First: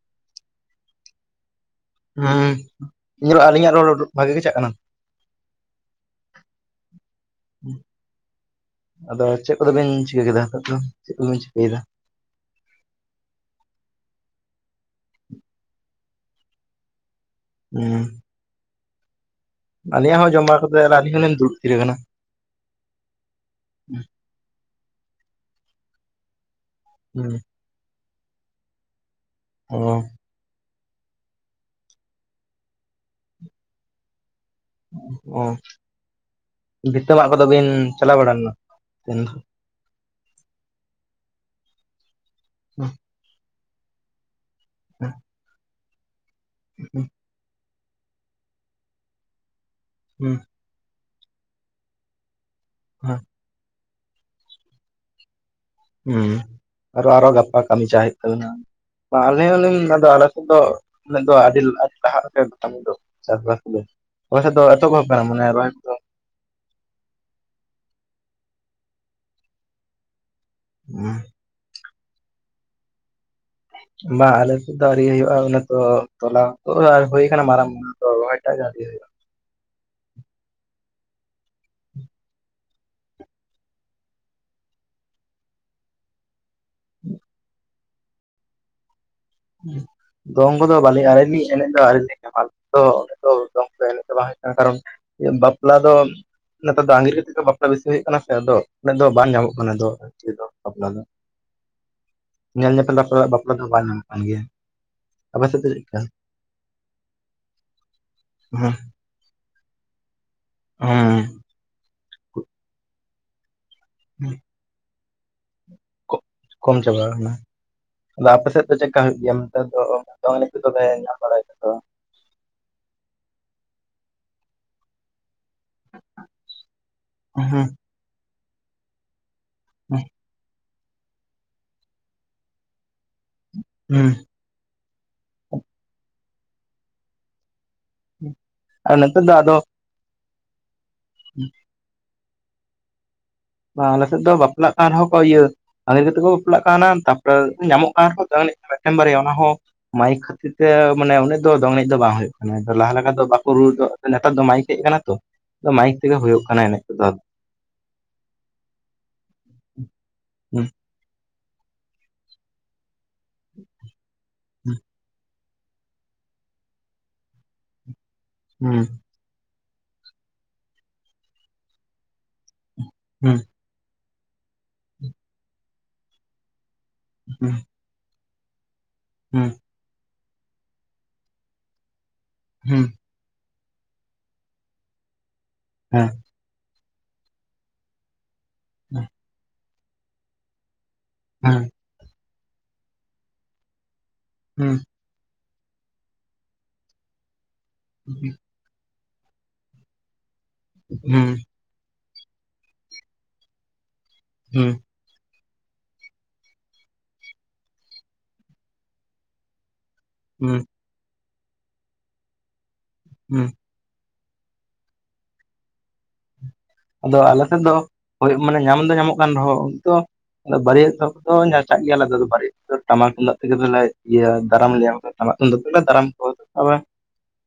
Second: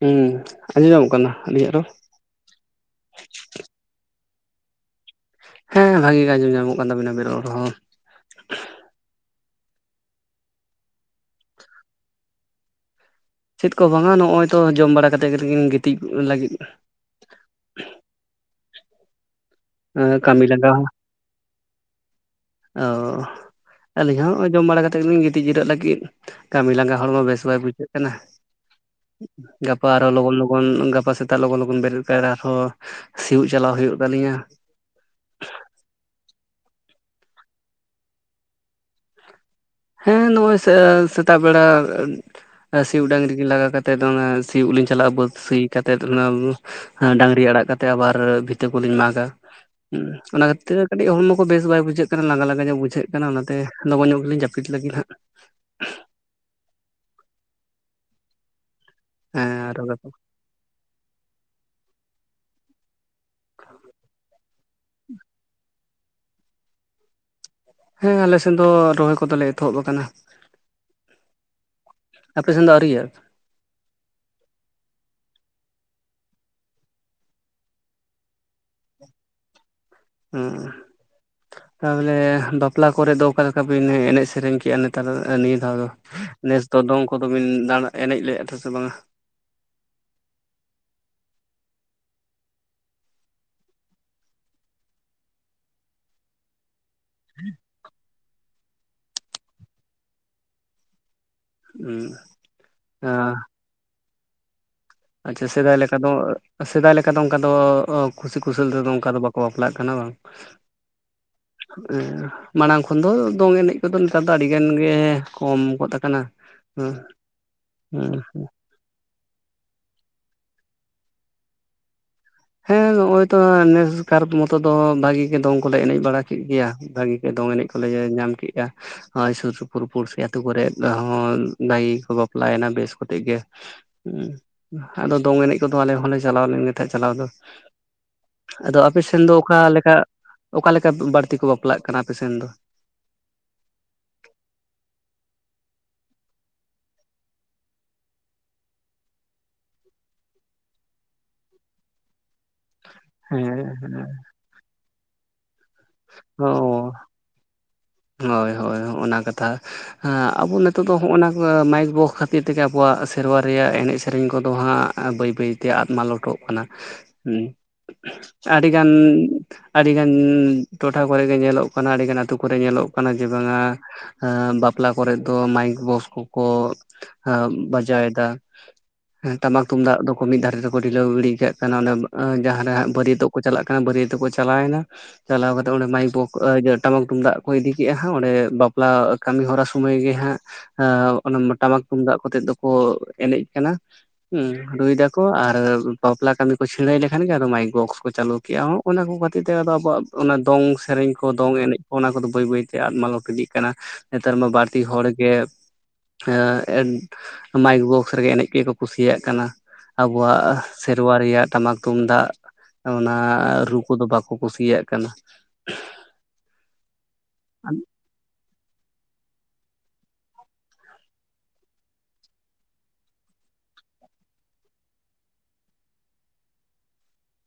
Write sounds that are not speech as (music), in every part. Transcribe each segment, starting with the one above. ᱦᱩᱸ ᱟᱸᱡᱚᱢ ᱧᱟᱢᱚᱜ ᱠᱟᱱᱟ᱾ ᱟᱹᱞᱤᱧᱟᱜ ᱨᱚᱲ ᱦᱩᱸᱻ (unintelligible) ᱟᱹᱞᱤᱧᱟᱜ ᱨᱚᱞ ᱩᱫᱩᱜ ᱵᱷᱟᱹᱜᱤ ᱜᱮ (unintelligible) ᱟᱠᱟᱱᱟ᱾ ᱦᱮᱸ ᱵᱷᱟᱹᱜᱤ ᱜᱮ ᱟᱸᱡᱚᱢ ᱧᱟᱢᱚᱜ ᱠᱟᱱ ᱛᱟᱵᱤᱱᱟ (unintelligible) ᱨᱚᱲ ᱦᱚᱸ᱾ ᱟᱫᱚ ᱪᱮᱫ ᱠᱚᱫᱚ ᱵᱮᱱ ᱪᱤᱠᱟᱹ ᱠᱮᱫᱟ? ᱱᱤᱛ ᱫᱚ ᱪᱮᱫ ᱠᱚᱵᱮᱱ ᱪᱤᱠᱟᱹᱭᱮᱫᱟ? ᱪᱮᱫ ᱠᱚ ᱵᱟᱝᱟ ᱱᱚᱜ-ᱚᱭ ᱛᱚ ᱡᱚᱢ ᱵᱟᱲᱟ ᱠᱟᱛᱮᱫ ᱜᱮᱠᱤᱱ ᱜᱤᱛᱤᱡ ᱞᱟᱹᱜᱤᱫ᱾ ᱩᱸ᱾ ᱟᱞᱮᱭᱟᱜ ᱦᱚᱸ ᱠᱟᱹᱢᱤ ᱡᱚᱢᱟ ᱞᱟᱸᱜᱟ ᱠᱟᱛᱮ ᱟᱹᱞᱤᱧ ᱦᱚᱞᱤᱧ ᱫᱩᱲᱵ ᱛᱷᱤᱨ ᱟᱠᱟᱱᱟ᱾ ᱚᱻ ᱟᱹᱞᱤᱧ ᱦᱚᱸ ᱡᱚᱢ ᱵᱟᱲᱟ ᱠᱟᱛᱮᱫ ᱜᱮᱞᱤᱧ ᱜᱤᱛᱤᱡ ᱡᱤᱨᱟᱹᱜ ᱞᱟᱹᱜᱤᱫ᱾ ᱠᱟᱹᱢᱤ ᱞᱟᱸᱜᱟ ᱦᱚᱲᱢᱚ ᱦᱩᱸ ᱵᱮᱥ ᱵᱟᱭ ᱵᱩᱡᱷᱟᱹᱜ ᱠᱟᱱᱟ ᱜᱟᱯᱟ ᱚ ᱟᱨᱚ ᱞᱚᱜᱚᱱ ᱞᱚᱜᱚᱱ ᱜᱟᱯᱟ ᱥᱮᱛ ᱛᱟ ᱞᱚᱜᱚᱱ ᱞᱚᱜᱚᱱ ᱵᱮᱨᱮᱫ ᱛᱟᱨᱟ ᱦᱚᱸ ᱥᱤᱭᱩᱜ ᱪᱟᱞᱟᱣ ᱦᱩᱭᱩᱜ ᱛᱟᱹᱟᱞᱤᱧᱟ᱾ ᱚ ᱵᱷᱤᱛᱟᱹ ᱢᱟᱸᱜ ᱠᱚᱫᱚ ᱵᱤᱱ ᱪᱟᱞᱟᱣ ᱵᱟᱲᱟ ᱞᱮᱱᱟ ᱛᱚ ᱫᱤᱱ ᱫᱚ? ᱦᱮᱸ ᱱᱚᱜ-ᱚᱭ ᱥᱮ ᱥᱮᱛᱟᱜ ᱵᱮᱲᱟ ᱥᱤᱭᱩᱜ ᱰᱟᱹᱝᱨᱤ ᱠᱤᱱ ᱞᱟᱜᱟ ᱠᱟᱛ ᱛᱮᱫᱚ ᱦᱩᱱᱟᱹ ᱥᱤᱭᱩᱜ ᱞᱤᱧ ᱪᱟᱞᱟᱜᱼᱟ᱾ ᱵᱟᱹᱫᱽ ᱥᱤ ᱠᱟᱛᱮ ᱚᱱᱟ, ᱰᱟᱝᱨᱤ ᱟᱲᱟᱜ ᱠᱟᱛᱮ ᱛᱮᱭᱟᱜ ᱵᱟᱨ ᱵᱷᱤᱛᱟᱹ ᱠᱚᱞᱤᱧ ᱢᱟᱜᱟ᱾ ᱦᱩᱸ ᱚᱱᱟ ᱠᱷᱟᱹᱛᱤᱨ ᱠᱟᱹᱴᱤᱡ ᱦᱚᱲᱢᱚ ᱠᱚ ᱵᱮᱥ ᱵᱟᱭ ᱵᱩᱡᱷᱟᱹᱜ ᱠᱟᱱᱟ᱾ ᱞᱟᱸᱜᱟ ᱞᱟᱸᱜᱟ ᱧᱚᱜ ᱵᱩᱡᱷᱟᱹᱜ ᱠᱟᱱᱟ᱾ ᱚᱱᱟᱛᱮ ᱞᱚᱜᱚᱱ ᱧᱚᱜ ᱞᱤᱧ ᱡᱟᱹᱯᱤᱫ ᱞᱟᱹᱜᱤᱫ ᱦᱟᱸᱜ᱾ ᱟᱨᱚ ᱟᱨᱚ ᱜᱟᱯᱟ ᱠᱟᱹᱢᱤ ᱪᱟ ᱦᱩᱭᱩᱜ ᱛᱟᱵᱮᱱᱟ᱾ ᱵᱟᱸ ᱟᱞᱮ ᱦᱚᱸᱞᱮ ᱦᱮᱸ ᱚᱱᱟ ᱨᱚᱦᱚᱭ ᱫᱚ ᱠᱚ ᱫᱚ ᱩᱱᱟᱹᱜ ᱫᱚ (unintelligible) ᱞᱟᱦᱟᱜ-ᱟ ᱠᱟᱹᱢᱤ ᱫᱚ᱾ ᱪᱟᱥᱵᱟᱥ (unintelligible) ᱣᱮᱭᱥᱮ ᱫᱚ ᱮᱛᱚᱦᱚᱵ ᱠᱟᱱᱟ ᱢᱟᱱᱮ (unintelligible) ᱦᱮᱸ ᱟᱞᱮᱥᱮᱫ ᱫᱚ ᱨᱚᱦᱚᱭ ᱠᱚᱫᱚᱞᱮ ᱮᱛᱚᱦᱚᱵ ᱟᱠᱟᱱᱟ᱾ ᱩᱸ᱾ ᱟᱯᱮ ᱥᱮᱱ ᱫᱚ ᱟᱹᱣᱨᱤᱭᱟᱹ? ᱵᱟᱝ ᱟᱞᱮ ᱥᱮᱫᱚ ᱟᱹᱣᱨᱤ ᱦᱩᱭᱩᱜᱼᱟ᱾ ᱩᱱ ᱚᱠᱛᱚ ᱛᱚᱞᱟ ᱠᱩ ᱦᱩᱭ ᱟᱠᱟᱱᱟ ᱢᱟᱨᱟᱝ ᱢᱟ ᱟᱫᱚ ᱨᱚᱦᱚᱭ ᱠᱟᱜ ᱡᱟᱦᱟᱛᱤᱥ ᱦᱩᱭᱩᱜᱼᱟ ᱦᱩᱸ (unintelligible) ᱵᱟᱯᱞᱟ ᱠᱚᱨᱮ ᱫᱚ ᱚᱠᱟ ᱞᱮᱠᱟ ᱵᱤᱱ ᱮᱱᱮᱡ ᱥᱮᱨᱮᱧ ᱠᱮᱫᱮᱜᱼᱟ ᱱᱮᱛᱟᱨ ᱱᱤᱭᱟᱹ ᱫᱷᱟᱣ ᱫᱚ? ᱱᱮᱥ ᱫᱚ ᱫᱚᱝ ᱠᱚᱫᱚ ᱵᱤᱱ ᱫᱟᱬ ᱮᱱᱮᱡ‌ ᱞᱮᱫᱼᱟ ᱛᱷᱮ ᱥᱮ ᱵᱟᱝ-ᱟ? ᱫᱚᱝ ᱠᱚᱫᱚ ᱵᱟᱞᱮ (unintelligible) ᱯᱩᱨᱟᱹ ᱫᱚᱝ ᱯᱮ ᱦᱮᱡ ᱪᱟᱵᱟ ᱦᱟᱠᱟᱫ-ᱟ᱾ ᱠᱟᱨᱚᱱ, ᱤᱭᱟᱹ ᱵᱟᱯᱞᱟ ᱫᱚ ᱱᱮᱛᱟᱨ ᱫᱚ ᱟᱸᱜᱤᱨ ᱠᱟᱛᱮ ᱜᱮ ᱵᱟᱯᱞᱟ ᱵᱤᱥᱤ ᱦᱩᱭᱩᱜ ᱠᱟᱱᱟ ᱥᱮ ᱱᱤᱛᱚᱜ᱾ ᱩᱱᱟᱹᱜ ᱫᱚ ᱵᱟᱝ ᱧᱟᱢᱚᱜ ᱠᱟᱱᱟ ᱫᱚ ᱱᱤᱛᱚᱜ ᱵᱟᱯᱞᱟ ᱫᱚ᱾ ᱦᱩᱸ ᱧᱮᱞ ᱧᱮᱯᱮᱞ ᱵᱟᱯᱞᱟᱜ ᱵᱟᱯᱞᱟ ᱵᱟᱭ ᱧᱟᱢᱚᱜ ᱠᱟᱱ ᱜᱮᱭᱟ᱾ ᱟᱯᱮ ᱟᱪᱪᱷᱟ ᱥᱮᱫ ᱥᱮᱫᱟᱭ ᱪᱮᱫᱠᱟ ᱞᱮᱠᱟ ᱦᱮᱸ ᱫᱚ, ᱥᱮᱫᱟᱭ ᱞᱮᱠᱟ ᱫᱚ ᱚᱝᱠᱟ ᱫᱚ ᱠᱩᱥᱤ ᱠᱩᱥᱟᱹᱞ ᱛᱮᱫᱚ ᱚᱝᱠᱟ ᱫᱚ ᱵᱟᱠ ᱠᱚ ᱵᱟᱯᱞᱟᱜ ᱠᱟᱱᱟ ᱵᱟᱝ? ᱦᱮᱸ ᱢᱟᱲᱟᱝ ᱠᱷᱚᱱ ᱫᱚ ᱫᱚᱝ ᱮᱱᱮᱡᱽ (unintelligible) ᱱᱮᱛᱟᱨ ᱫᱚ ᱟᱹᱰᱤ ᱜᱟᱱ ᱜᱮ ᱠᱚᱢ ᱜᱚᱫ ᱟᱠᱟᱱᱟ᱾ ᱠᱚ- ᱠᱚᱢ ᱦᱩᱸ ᱪᱟᱵᱟ ᱟᱠᱟᱱᱟ᱾ ᱦᱩᱸ ᱛᱟᱦᱞᱮ ᱟᱯᱮ ᱥᱮᱫ ᱫᱚ ᱪᱮᱠᱟ ᱟᱸᱴ ᱜᱮᱭᱟ ᱱᱮᱛᱟᱨ ᱫᱚ ᱫᱚᱝ ᱮᱱᱮᱡ ᱫᱚᱞᱮ ᱧᱟᱢ ᱵᱟᱲᱟ ᱦᱮᱸ ᱱᱚᱜᱼᱚᱭ ᱛᱚ ᱱᱮᱥ ᱠᱟᱨ ᱢᱚᱛᱚ ᱫᱚ ᱵᱷᱟᱹᱜᱤ ᱜᱮ ᱫᱚᱝ ᱠᱚᱞᱮ ᱮᱱᱮᱡ ᱵᱟᱲᱟ ᱠᱮᱫ ᱜᱮᱭᱟ᱾ ᱵᱷᱟᱹᱜᱤ ᱫᱚᱝ ᱮᱱᱮᱡ ᱦᱩᱸ ᱠᱚᱞᱮ ᱧᱟᱢ ᱠᱮᱫᱼᱟ᱾ ᱱᱚᱜ-ᱚᱭ ᱥᱩᱨ ᱥᱩᱯᱩᱨ ᱟᱹᱛᱩ ᱠᱚᱨᱮ᱾ ᱦᱚᱸ ᱫᱟᱭᱤ ᱠᱚ ᱵᱟᱯᱞᱟᱭᱮᱱᱟ ᱵᱮᱥ ᱠᱚᱛᱮ ᱜᱮ ᱦᱩᱸ᱾ ᱟᱫᱚ ᱫᱚᱝ ᱮᱱᱮᱡ ᱠᱚᱫᱚ ᱟᱞᱮ ᱦᱚᱸᱞᱮ ᱪᱟᱞᱟᱣ ᱞᱮᱱ ᱜᱮ ᱛᱟᱦᱮᱸᱫ ᱪᱟᱞᱟᱣ ᱫᱚ᱾ ᱦᱩᱸ ᱟᱫᱚ ᱟᱨ ᱟᱯᱮ ᱥᱮᱱ ᱱᱮᱛᱟᱨ ᱫᱚ ᱟᱫᱚ ᱚᱠᱟ ᱞᱮᱠᱟ, ᱚᱠᱟ ᱞᱮᱠᱟ ᱵᱟᱹᱲᱛᱤ ᱠᱚ ᱵᱟᱯᱞᱟᱜ ᱠᱟᱱᱟ ᱟᱯᱮ ᱥᱮᱱ ᱫᱚ? ᱵᱟᱸ ᱱᱤᱛᱚᱜ ᱫᱚ ᱵᱟᱯᱞᱟᱜ ᱠᱟᱱ ᱨᱮᱦᱚᱸ ᱠᱚ ᱤᱭᱟᱹ ᱟᱸᱜᱤᱨ ᱠᱟᱛᱮ ᱠᱚ ᱵᱟᱯᱞᱟᱜ ᱠᱟᱱᱟ᱾ ᱛᱟᱯᱚᱨ ᱧᱟᱢᱚᱜ ᱠᱟᱱᱟ ᱠᱚ ᱫᱚᱝ ᱮᱱᱮᱡ ᱠᱚ ᱢᱤᱫᱴᱟᱹᱝ ᱵᱟᱨᱭᱟ ᱚᱱᱟ ᱦᱚᱸ ᱢᱟᱭᱤᱠ ᱠᱷᱟᱹᱛᱤᱨ ᱛᱮ ᱢᱟᱱᱮ ᱩᱱᱟᱹᱜ ᱫᱚᱝ ᱮᱱᱮᱡ ᱫᱚ ᱵᱟᱝ ᱦᱩᱭᱩᱜ ᱠᱟᱱᱟ ᱞᱟᱦᱟ ᱞᱮᱠᱟᱛᱮ ᱵᱟᱠᱚ ᱨᱩ ᱦᱮᱸ ᱱᱮᱛᱟᱨ ᱫᱚ ᱢᱟᱭᱤᱠ ᱦᱮᱡ ᱟᱠᱟᱱᱟ ᱛᱚ ᱢᱟᱭᱤᱠ ᱛᱮᱜᱮ ᱦᱩᱭᱩᱜ ᱚ ᱠᱟᱱᱟ ᱮᱱᱮᱡ ᱠᱚᱫᱚ ᱟᱨᱠᱤ ᱦᱳᱭ ᱦᱳᱭ ᱦᱚᱜᱼ ᱚᱱᱟ ᱠᱟᱛᱷᱟ ᱟᱵᱚ ᱦᱩᱸ ᱱᱤᱛᱳ ᱫᱚ ᱦᱚᱜᱼᱚᱱᱟ ᱢᱟᱭᱤᱠ ᱵᱚᱠ ᱠᱷᱟᱹᱛᱤᱨ ᱛᱮᱜᱮ ᱟᱵᱚᱣᱟᱜ ᱥᱮᱨᱣᱟ ᱨᱮᱭᱟᱜ ᱮᱱᱮᱡ ᱥᱮᱨᱮᱧ ᱠᱚᱫᱚ ᱦᱩᱸ ᱦᱟᱸᱜ ᱵᱟᱹᱭ ᱵᱟᱹᱭ ᱛᱮ ᱟᱫ ᱢᱟᱞᱚᱴᱚᱜ ᱠᱟᱱᱟ ᱟᱹᱰᱤ ᱜᱟᱱ ᱟᱹᱰᱤᱜᱟᱱ ᱴᱚᱴᱷᱟ ᱠᱚᱨᱮ ᱜᱮ ᱧᱮᱞᱚᱜ ᱠᱟᱱᱟ ᱟᱹᱰᱤᱜᱟᱱ ᱟᱹᱛᱩ ᱠᱚᱨᱮᱜ ᱧᱮᱞᱚᱜ ᱠᱟᱱᱟ ᱡᱮ ᱦᱩᱸ ᱵᱟᱝᱟ ᱮᱜ ᱵᱟᱯᱞᱟ ᱠᱚᱨᱮᱜ ᱫᱚ ᱢᱟᱭᱤᱠ ᱵᱚᱥ ᱠᱚᱠᱚ ᱦᱩᱸ ᱵᱟᱡᱟᱣᱮᱫᱟ ᱮᱸ ᱦᱩᱸ ᱴᱟᱢᱟᱠ ᱛᱩᱢᱫᱟᱜ ᱫᱚ ᱢᱤᱫ ᱫᱷᱟᱨᱮ ᱛᱮᱠᱚ ᱰᱷᱤᱞᱟᱹᱣ ᱜᱤᱰᱤ ᱠᱟᱜ ᱠᱟᱱᱟ ᱡᱟᱦᱟᱸᱨᱮ ᱦᱩᱸ ᱵᱟᱹᱨᱭᱟᱹᱛᱚᱜ ᱪᱟᱞᱟᱜ ᱠᱟᱱᱟ ᱵᱟᱹᱨᱭᱟᱹᱛ ᱛᱮᱠᱚ ᱪᱟᱞᱟᱣᱮᱱᱟ ᱪᱟᱞᱟᱣ ᱠᱟᱛᱮ ᱚᱸᱰᱮ ᱦᱮᱸ ᱢᱟᱭᱤᱠ ᱴᱟᱢᱟᱠ ᱛᱩᱢᱫᱟᱜ ᱠᱚ ᱤᱫᱤ ᱼᱟ ᱦᱟᱜ ᱚᱸᱰᱮ ᱵᱟᱯᱞᱟ ᱠᱟᱹᱢᱤ ᱦᱚᱨᱟ ᱥᱩᱢᱟᱹᱭ ᱜᱮ ᱦᱟᱸᱜ ᱦᱮᱸ ᱴᱟᱢᱟᱠ ᱛᱩᱢᱫᱟᱜ ᱠᱚ ᱠᱟᱛᱮᱜ ᱫᱚ ᱠᱚ ᱮᱱᱮᱡ ᱠᱟᱱᱟ ᱦᱩᱸ ᱨᱩᱭᱫᱟ ᱟᱨ ᱵᱟᱯᱞᱟ ᱠᱟᱹᱢᱤ ᱠᱚ ᱪᱷᱤᱲᱟᱹᱣ ᱞᱮᱠᱷᱟᱱ ᱜᱮ ᱟᱫᱚ ᱢᱟᱭᱤᱠ ᱵᱚᱠᱥ ᱠᱚ ᱪᱟᱹᱞᱩ ᱠᱮᱜᱼᱟ ᱦᱚᱸ ᱚᱱᱟ ᱠᱚ ᱠᱷᱟᱹᱛᱤᱨ ᱛᱮ ᱟᱫᱚ ᱟᱵᱚᱣᱟᱜ ᱚᱱᱟ ᱫᱚᱝ ᱥᱮᱨᱮᱧ ᱠᱚ ᱦᱩᱸ ᱫᱚᱝ ᱮᱱᱮᱡ ᱠᱚ ᱚᱱᱟ ᱠᱚᱫᱚ ᱵᱟᱹᱭ ᱵᱟᱹᱭᱛᱮ ᱟᱫ ᱢᱟᱞᱚᱴ ᱤᱫᱤᱜ ᱠᱟᱱᱟ ᱱᱮᱛᱟᱨ ᱢᱟ ᱦᱩᱸ ᱦᱩᱸ ᱵᱟᱹᱲᱛᱤ ᱦᱚᱲᱜᱮ ᱢᱟᱭᱤᱠ ᱵᱚᱠᱥ ᱨᱮᱜᱮ ᱮᱱᱮᱡ ᱜᱮᱠᱚ ᱠᱩᱥᱤᱭᱟᱜ ᱠᱟᱱᱟ ᱟᱵᱚᱣᱟᱜ ᱦᱩᱸ ᱥᱮᱨᱣᱟ ᱨᱮᱭᱟᱜ ᱴᱟᱢᱟᱠ ᱛᱩᱢᱫᱟᱜ ᱚᱱᱟ ᱨᱩ ᱠᱚᱫᱚ ᱵᱟᱠᱚ ᱠᱩᱥᱤᱭᱟᱜ ᱠᱟᱱᱟ ᱟᱫᱚ ᱟᱞᱮ ᱥᱮᱫ ᱫᱚ ᱦᱳᱭ ᱢᱟᱱᱮ ᱧᱟᱢ ᱫᱚ ᱧᱟᱢᱚᱜ ᱠᱟᱱ ᱨᱮᱦᱚᱸ ᱟᱫᱚ ᱵᱟᱹᱨᱭᱟᱹᱛ ᱚᱠᱛᱚ ᱡᱟᱦᱟᱴᱟᱜ ᱜᱮ ᱟᱞᱮ ᱛᱮᱫᱚ ᱵᱟᱹᱨᱭᱟᱹᱛ ᱫᱚ ᱴᱟᱢᱟᱠ ᱛᱩᱢ ᱫᱟᱜ ᱛᱮᱜᱮ ᱞᱮ ᱤᱭᱟᱹ ᱫᱟᱨᱟᱢ ᱞᱮᱭᱟ ᱴᱟᱢᱟ ᱛᱩᱸᱢᱫᱟᱹᱜ ᱛᱮᱜᱮ ᱞᱮ ᱫᱟᱨᱟᱢ ᱠᱚᱣᱟ ᱛᱚᱵᱮ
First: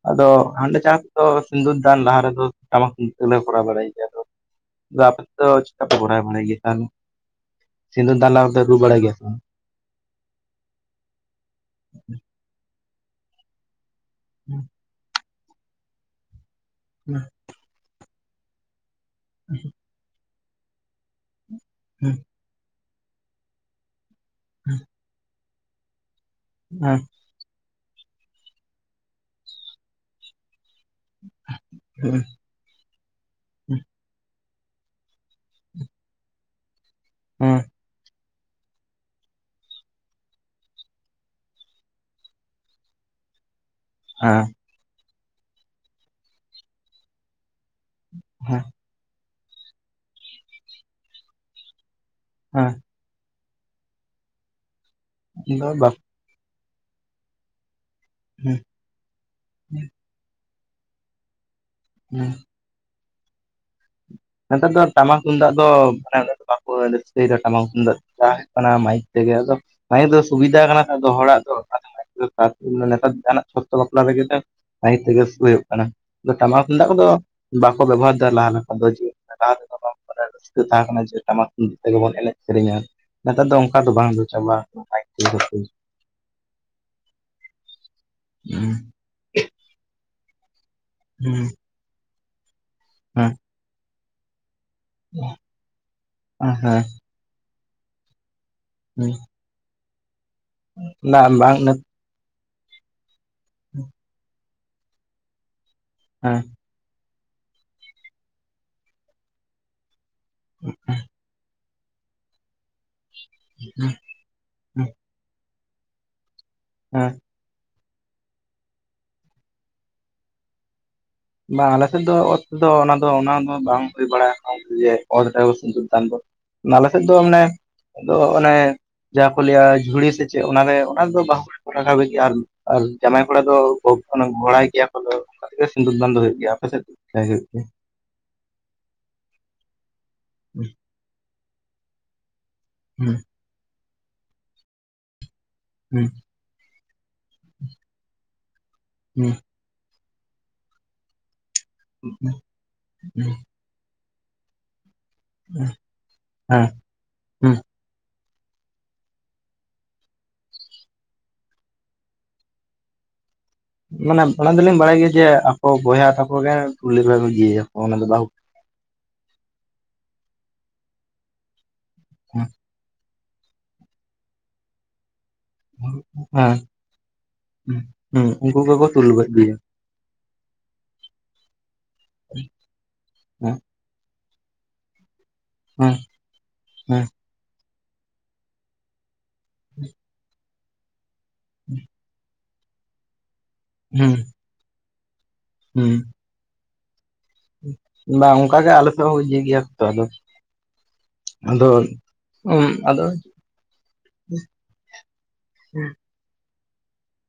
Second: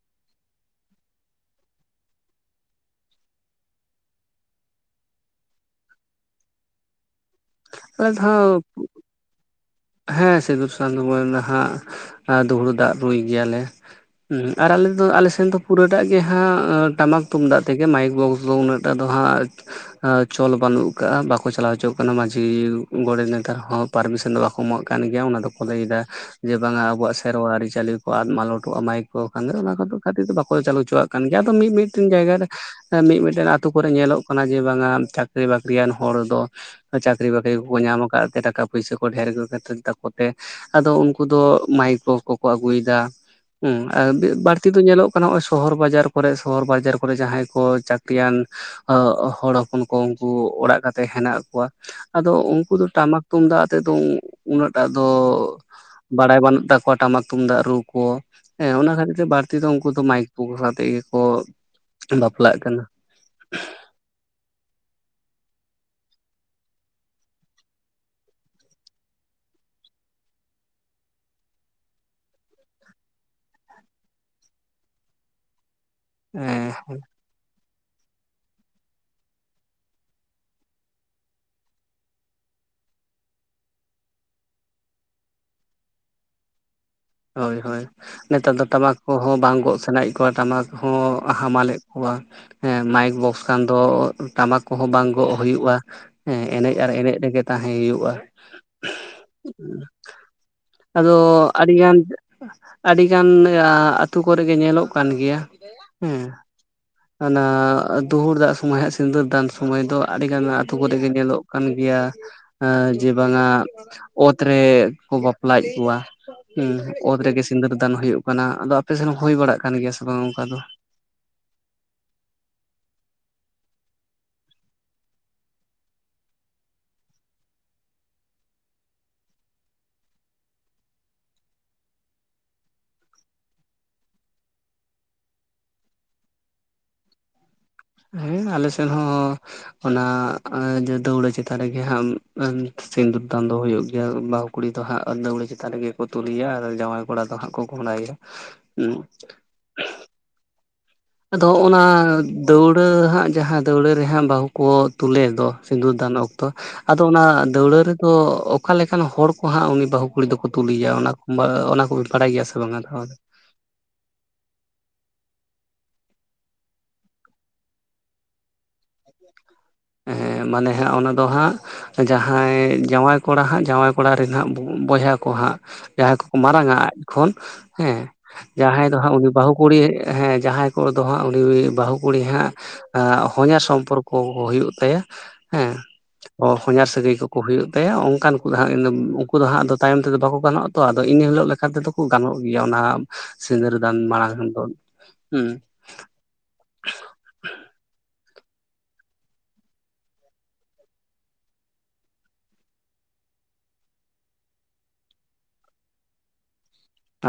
ᱟᱫᱚ ᱦᱟᱸᱰᱮ ᱪᱟᱥ ᱫᱚ ᱥᱤᱸᱫᱩᱨ ᱫᱟᱱ ᱞᱟᱦᱟ ᱨᱮᱫᱚ ᱴᱟᱢᱟᱠ ᱛᱮᱞᱮ ᱠᱚᱨᱟᱣ ᱵᱟᱲᱟᱭᱟ ᱟᱯᱮ ᱫᱚ ᱪᱮᱠᱟ ᱯᱮ ᱠᱚᱨᱟᱣ ᱵᱟᱲᱟᱭ ᱜᱮᱭᱟ ᱛᱟᱦᱞᱮ ᱟᱞᱮ ᱥᱤᱸᱫᱩᱨ ᱫᱚ ᱫᱟᱱ ᱞᱟᱦᱟᱨᱮ ᱦᱟᱸᱜ ᱨᱩ ᱵᱟᱲᱟᱭ ᱜᱮᱭᱟ ᱯᱮ ᱦᱮᱸ ᱥᱤᱫᱩᱨ ᱥᱟᱸᱫ ᱱᱟᱦᱟᱜ ᱫᱩᱦᱩᱲᱩ ᱫᱟᱜ ᱨᱩᱭ ᱜᱮᱭᱟᱞᱮ ᱦᱩ ᱟᱨ ᱟᱞᱮ ᱟᱫᱚ ᱟᱞᱮᱥᱮᱱ ᱫᱚ ᱯᱩᱨᱟᱹᱴᱟᱜ ᱜᱮ ᱦᱟᱸᱜ ᱦᱮᱸ ᱴᱟᱢᱟᱠ ᱛᱩᱢᱫᱟᱜ ᱛᱮᱜᱮ ᱢᱟᱭᱤᱠ ᱵᱚᱠᱥ ᱫᱚ ᱩᱱᱟᱹ ᱜ ᱴᱟᱜ ᱫᱚ ᱦᱟᱸᱜ ᱪᱚᱞ ᱵᱟᱹᱱᱩᱜ ᱟᱠᱟᱫᱼᱟ ᱵᱟᱠᱚ ᱪᱟᱞᱟᱣ ᱦᱚᱪᱚᱣᱟᱜ ᱠᱟᱱᱟ ᱦᱮᱸ ᱜᱚᱰᱮᱛ ᱱᱮᱛᱟᱨ ᱦᱚᱸ ᱯᱟᱨᱢᱤᱥᱚᱱ ᱫᱚ ᱵᱟᱠᱚ ᱮᱢᱟᱜ ᱠᱟᱱ ᱜᱮᱭᱟ ᱚᱱᱟ ᱫᱚᱠᱚ ᱞᱟᱹᱭ ᱮᱫᱟ ᱡᱮ ᱵᱟᱝ ᱟᱵᱚᱣᱟᱜ ᱥᱮᱨᱣᱟ ᱟᱹᱨᱤᱪᱟᱹᱞᱤ ᱠᱚ ᱟᱫ ᱢᱟᱞᱚᱴᱚᱜᱼᱟ ᱢᱟᱭᱤᱠ ᱠᱚ ᱠᱷᱟᱱ ᱫᱚ ᱚᱱᱟ ᱠᱚ ᱠᱷᱟᱹᱛᱤᱨ ᱛᱮ ᱵᱟᱠᱚ ᱪᱟᱹᱞᱩ ᱪᱚᱣᱟᱜ ᱠᱚ ᱠᱟᱱ ᱜᱮᱭᱟ ᱫᱚ ᱢᱤᱫ ᱢᱤᱫ ᱴᱮᱱ ᱦᱮᱸ ᱡᱟᱭᱜᱟ ᱨᱮ ᱢᱤᱫᱼᱢᱤᱫ ᱴᱮᱱ ᱟᱛᱳ ᱠᱚᱨᱮ ᱧᱮᱞᱚᱜ ᱠᱟᱱᱟ ᱡᱮ ᱵᱟᱝᱟ ᱪᱟᱠᱨᱤ ᱵᱟᱹᱠᱨᱤᱭᱟᱱ ᱦᱚᱲ ᱫᱚ ᱪᱟᱹᱠᱨᱤ ᱵᱟᱹᱠᱨᱤ ᱠᱚᱠᱚ ᱧᱟᱢ ᱟᱠᱟᱫ ᱛᱮ ᱴᱟᱠᱟ ᱯᱚᱭᱥᱟ ᱠᱚ ᱰᱷᱮᱨ ᱜᱮ ᱛᱟᱠᱚ ᱛᱮ ᱟᱫᱚ ᱩᱱᱠᱩ ᱫᱚ ᱢᱟᱭᱤᱠ ᱠᱚ ᱠᱚᱠᱚ ᱟᱹᱜᱩᱭᱮᱫᱟ ᱦᱩᱸ ᱟᱨ ᱦᱮᱸ ᱵᱟᱹᱲᱛᱤ ᱫᱚ ᱧᱮᱞᱚᱜ ᱠᱟᱱᱟ ᱱᱚᱜᱼᱚᱭ ᱥᱚᱦᱚᱨ ᱵᱟᱡᱟᱨ ᱠᱚᱨᱮ ᱥᱚᱦᱚᱨ ᱵᱟᱡᱟᱨ ᱠᱚᱨᱮ ᱡᱟᱦᱟᱸᱭ ᱠᱚ ᱛᱮᱭᱟᱱ ᱦᱚᱲ ᱦᱚᱯᱚᱱ ᱠᱚ ᱩᱱᱠᱩ ᱚᱲᱟᱜ ᱠᱟᱛᱮᱜ ᱦᱮᱱᱟᱜ ᱠᱚᱣᱟ ᱟᱫᱚ ᱦᱮᱸ ᱩᱱᱠᱩ ᱫᱚ ᱴᱟᱢᱟᱠ ᱛᱩᱢᱫᱟᱜ ᱟᱛᱮ ᱫᱚ ᱩᱱᱟᱹᱜ ᱴᱟᱜ ᱫᱚ ᱦᱮᱸ ᱟᱫᱚ ᱵᱟᱯ ᱵᱟᱲᱟᱭ ᱵᱟᱹᱱᱩᱜ ᱛᱟᱠᱚᱣᱟ ᱴᱟᱢᱟᱠ ᱛᱩᱢᱫᱟᱜ ᱨᱩ ᱠᱚ ᱦᱮᱸ ᱚᱱᱟ ᱠᱷᱟᱹᱛᱤᱨ ᱛᱮ ᱵᱟᱟᱹᱲᱛᱤ ᱫᱚ ᱩᱱᱠᱩ ᱫᱚ ᱢᱟᱭᱤᱠ ᱩᱠᱩ ᱥᱟᱣᱛᱮ ᱜᱮᱠᱚ ᱦᱮᱸ ᱵᱟᱯᱞᱟᱜ ᱠᱟᱱᱟ ᱱᱮᱛᱟᱨ ᱫᱚ ᱴᱟᱢᱟᱠ ᱛᱩᱢᱫᱟᱜ ᱫᱚ ᱢᱟᱱᱮ ᱫᱚ ᱵᱟᱝ ᱨᱟᱹᱥᱠᱟᱸ ᱫᱚ ᱴᱟᱢᱟ ᱛᱩᱢᱫᱟᱹᱜ ᱛᱮᱫᱚ ᱵᱟᱝ ᱦᱳᱭᱳᱜ ᱠᱟᱱᱟ ᱢᱟᱭᱤᱠ ᱛᱮᱜᱮ ᱟᱫᱚ ᱢᱮ ᱫᱚ ᱥᱩᱵᱤᱫᱟ ᱠᱟᱱᱟ ᱛᱚ ᱦᱚᱲᱟᱜ ᱫᱚ ᱱᱮᱛᱟᱨ ᱡᱟᱦᱟᱱᱟᱜ ᱛᱚ ᱵᱟᱯᱞᱟ ᱞᱟᱹᱜᱤᱫ ᱫᱚ ᱥᱟᱹᱦᱤ ᱛᱮᱜᱮ ᱦᱩᱭᱩᱜ ᱠᱟᱱᱟ ᱴᱟᱢᱟᱠ ᱦᱮᱸ ᱛᱩᱢᱫᱟᱜ ᱠᱚᱫᱚ ᱵᱟᱠᱚ ᱵᱮᱵᱚᱦᱟᱨ ᱮᱫᱟ ᱞᱟᱦᱟ ᱞᱮᱠᱟ ᱫᱚ ᱞᱟᱦᱟ ᱛᱮᱫᱚ ᱨᱟᱹᱥᱠᱟᱹ ᱛᱟᱦᱮᱸ ᱠᱟᱱᱟ ᱡᱮ ᱴᱟᱢᱟᱠ ᱛᱩᱢᱟᱹᱫ ᱛᱮᱜᱮ ᱵᱚᱱ ᱮᱱᱮᱡ ᱥᱮᱨᱮᱧᱟ ᱱᱮᱛᱟᱨ ᱫᱚ ᱚᱱᱠᱟ ᱫᱚ ᱵᱟᱝ ᱫᱚ ᱪᱟᱵᱟ (unintelligible) ᱦᱳᱭ ᱦᱳᱭ ᱱᱮᱛᱟᱨ ᱫᱚ ᱴᱟᱢᱟᱠ ᱠᱚᱦᱚᱸ ᱵᱟᱝ ᱜᱚᱜ ᱥᱟᱱᱟᱭᱮᱫ ᱠᱚᱣᱟ ᱴᱟᱢᱟᱠ ᱦᱚᱸ ᱦᱮᱸ ᱦᱟᱢᱟᱞᱮᱫ ᱢᱟᱭᱤᱠ ᱦᱮᱸ ᱵᱚᱠᱥ ᱠᱷᱟᱱ ᱫᱚ ᱴᱟᱢᱟᱠ ᱠᱚᱦᱚᱸ ᱵᱟᱝ ᱜᱚᱜ ᱦᱩᱭᱩᱜᱼᱟ ᱦᱮᱸ ᱮᱱᱮᱡ ᱟᱨ ᱮᱱᱮᱡ ᱨᱮᱜᱮ ᱛᱟᱦᱮᱸ ᱦᱩᱭᱩᱜᱼᱟ ᱦᱮᱸ ᱟᱫᱚ ᱵᱟᱝ ᱟᱹᱰᱤ ᱦᱮᱸ ᱜᱟᱱ ᱟᱹᱰᱤ ᱜᱟᱱ ᱟᱹᱛᱩ ᱠᱚᱨᱮ ᱜᱮ ᱧᱮᱞᱚᱜ ᱠᱟᱱ ᱜᱮᱭᱟ ᱦᱮᱸ ᱚᱱᱟ ᱫᱩᱦᱩᱲ ᱫᱟᱜ ᱥᱚᱢᱚᱭ ᱦᱟᱜ ᱥᱤᱸᱫᱩᱨ ᱫᱟᱱ ᱥᱚᱢᱚᱭ ᱫᱚ ᱟᱹᱰᱤᱜᱟᱱ ᱟᱹᱛᱩ ᱠᱚᱨᱮ ᱜᱮ ᱧᱮᱞᱚᱜ ᱜᱮᱭᱟ ᱡᱮ ᱵᱟᱝᱟ ᱚᱛ ᱨᱮ ᱠᱚ ᱵᱟᱯ ᱞᱟᱡ ᱠᱚᱣᱟ ᱚᱛ ᱨᱮᱜᱮ ᱥᱤᱸᱫᱽᱨᱟᱹ ᱫᱟᱱ ᱦᱳᱭᱳᱜ ᱠᱟᱱᱟ᱾ ᱟᱫᱚ ᱟᱯᱮ ᱥᱮᱱ ᱦᱚᱸ ᱦᱳᱭ ᱵᱟᱲᱟᱜ ᱠᱟᱱ ᱜᱮᱭᱟ ᱥᱮ ᱵᱟᱝ ᱚᱱᱠᱟ ᱫᱚ? ᱵᱟᱝ ᱟᱞᱮ ᱥᱮᱫ ᱫᱚ ᱚᱛ ᱛᱮᱫᱚ ᱚᱱᱟ ᱫᱚ ᱚᱱᱟ ᱫᱚ ᱵᱟᱝ ᱦᱳᱭ ᱵᱟᱲᱟ ᱠᱟᱱᱟ ᱥᱤᱸᱫᱩᱨ ᱥᱟᱱ ᱫᱚ᱾ ᱟᱞᱮ ᱥᱮᱫ ᱫᱚ ᱢᱟᱱᱮ, ᱟᱫᱚ ᱚᱱᱮ ᱡᱟᱦᱟᱸ ᱠᱚ ᱞᱟᱹᱭ-ᱟ ᱡᱷᱩᱲᱤ ᱥᱮ ᱪᱮᱫ ᱚᱱᱟ ᱨᱮᱫᱚ ᱚᱱᱟ ᱨᱮ ᱵᱟᱦᱩ ᱠᱩᱲᱤ (unintelligible) ᱟᱨ ᱡᱟᱢᱟᱭ ᱠᱚᱲᱟ ᱫᱚ ᱜᱷᱚᱲᱟᱭ ᱜᱮᱭᱟ ᱠᱚ ᱛᱚ᱾ ᱥᱤᱸᱫᱩᱨ ᱫᱟᱱ ᱫᱚ ᱦᱳᱭᱳᱜ ᱜᱮᱭᱟ᱾ ᱟᱯᱮ ᱥᱮᱫ ᱪᱮᱫ ᱠᱟ ᱦᱳᱭᱳᱜ ᱜᱮᱭᱟ᱾ ᱦᱮᱸ ᱟᱞᱮ ᱥᱮᱱ ᱦᱚᱸ, ᱚᱱᱟ ᱫᱟᱹᱣᱲᱟᱹ ᱪᱮᱛᱟᱱ ᱨᱮᱜᱮ ᱦᱟᱸᱜ ᱥᱤᱸᱫᱩᱨ ᱫᱟᱱ ᱫᱚ ᱦᱳᱭᱳᱜ ᱜᱮᱭᱟ ᱾ ᱵᱟᱹᱦᱩ ᱠᱩᱲᱤ ᱫᱚ ᱦᱟᱸᱜ ᱫᱟᱹᱣᱲᱟᱹ ᱪᱮᱛᱟᱱ ᱨᱮᱜᱮ ᱠᱚ ᱦᱮᱸ ᱛᱩᱞᱤᱭᱟ ᱟᱨ ᱡᱟᱶᱟᱭ ᱜᱷᱚᱲᱟ ᱫᱚ ᱦᱟᱸᱜ ᱠᱚ ᱜᱷᱚᱲᱟᱭ-ᱟ᱾ ᱩᱸ ᱟᱫᱚ ᱚᱱᱟ ᱫᱟᱹᱣᱲᱟᱹ ᱦᱟᱸᱜ ᱡᱟᱦᱟᱸ ᱫᱟᱹᱣᱲᱟᱹ ᱨᱮ ᱦᱟᱸᱜ ᱫᱚ ᱾ ᱠᱚ ᱛᱩᱞ ᱮᱫ ᱫᱚ᱾ ᱥᱤᱸᱫᱩᱨ ᱫᱟᱱ ᱚᱠᱛᱚ ᱦᱮᱸ ᱟᱫᱚ ᱚᱱᱟ ᱦᱩᱸ ᱫᱟᱹᱣᱲᱟᱹ ᱨᱮᱫᱚ ᱚᱠᱟ ᱞᱮᱠᱟᱱ ᱦᱚᱲ ᱠᱚ ᱦᱟᱸᱜ, ᱩᱱᱤ ᱵᱟᱹᱦᱩ ᱠᱩᱲᱤ ᱫᱚᱠᱚ ᱛᱩᱞᱮᱭᱟ? ᱚᱱᱟᱠᱚ ᱵᱟᱜ ᱚᱱᱟ ᱠᱚ ᱠᱚᱵᱤᱱ ᱵᱟᱲᱟᱭ ᱜᱮᱭᱟ ᱥᱮ ᱵᱟᱝ-ᱟ ᱫᱚ᱾ ᱢᱟᱱᱮ ᱵᱟᱲᱟᱭ ᱫᱚᱞᱤᱧ ᱵᱟᱲᱟᱭ ᱜᱮᱭᱟ ᱡᱮ, ᱟᱠᱚ ᱵᱚᱭᱦᱟ ᱛᱟᱠᱚ ᱜᱮ ᱛᱩᱞᱤ ᱵᱟᱭᱮ ᱟᱠᱚ, ᱚᱱᱟ ᱫᱚ ᱦᱮᱸ, ᱢᱟᱱᱮ ᱦᱟᱸᱜ ᱚᱱᱟ ᱫᱚ ᱦᱟᱸᱜ ᱦᱮᱸ ᱡᱟᱦᱟᱸᱭ ᱡᱟᱶᱟᱭ ᱠᱚᱲᱟ ᱦᱟᱸᱜ᱾ ᱡᱟᱶᱟᱭ ᱠᱚᱲᱟ ᱨᱮᱱ ᱦᱟᱸᱜ ᱵᱚᱭᱦᱟ ᱠᱚ ᱦᱟᱸᱜ᱾ ᱡᱟᱦᱟᱸᱭ ᱠᱚᱠᱚ ᱦᱮᱸ ᱢᱟᱨᱟᱝ ᱟ ᱟᱡ ᱠᱷᱚᱱ ᱦᱮᱸ, ᱦᱩᱸ ᱩᱱᱠᱩ ᱜᱮᱠᱚ ᱡᱟᱦᱟᱸᱭ ᱫᱚ ᱛᱩᱞ ᱦᱟᱸᱜ ᱜᱚᱫ ᱩᱱᱤ ᱵᱟᱹᱦᱩ ᱜᱮᱭᱟ ᱠᱩᱲᱤ ᱦᱮᱸ ᱡᱟᱦᱟᱸᱭ ᱠᱚᱫᱚ ᱦᱟᱸᱜ ᱩᱱᱤ ᱵᱟᱹᱦᱩ ᱠᱩᱲᱤ ᱦᱟᱸᱜ, ᱦᱮᱸ ᱦᱚᱧᱦᱟᱨ ᱥᱚᱢᱯᱚᱨᱠᱚ ᱠᱚ ᱦᱩᱭᱩᱜ ᱦᱩᱭᱩᱜ ᱛᱟᱭᱟ ᱦᱮᱸ, ᱦᱚᱧᱟᱨ ᱦᱮᱸ ᱥᱟᱹᱜᱟᱹᱭ ᱠᱚᱠᱚ ᱦᱩᱭᱩᱜ ᱛᱟᱭᱟ ᱚᱱᱠᱟᱱ ᱠᱚ ᱦᱟᱸᱜ ᱩᱱᱠᱩ ᱫᱚ ᱦᱟᱸᱜ ᱫᱚ ᱛᱟᱭᱚᱢ ᱛᱮᱫᱚ ᱵᱟᱠᱚ ᱜᱟᱱᱚᱜᱼᱟ ᱛᱚ᱾ ᱟᱫᱚ ᱤᱱᱟᱹ ᱦᱤᱞᱳᱜ ᱞᱮᱠᱟᱛᱮ ᱫᱚ ᱠᱚ ᱜᱟᱱᱚᱜ ᱜᱮᱭᱟ᱾ ᱚᱱᱟ ᱥᱤᱸᱫᱽᱨᱟᱹᱫᱟᱱ ᱦᱩᱸ ᱢᱟᱲᱟᱸᱜᱽ ᱠᱷᱚᱱ ᱫᱚ ᱾ᱦᱩᱸ ᱦᱩᱸ ᱵᱟᱝ ᱚᱱᱠᱟ ᱜᱮ ᱟᱞᱮ ᱥᱮᱫ ᱦᱚᱸ ᱤᱭᱟᱹᱭ ᱜᱮᱭᱟᱭ ᱜᱮ ᱛᱚ᱾ ᱟᱫᱚ ᱟᱫᱚ ᱩᱸᱜ ᱟᱫᱚ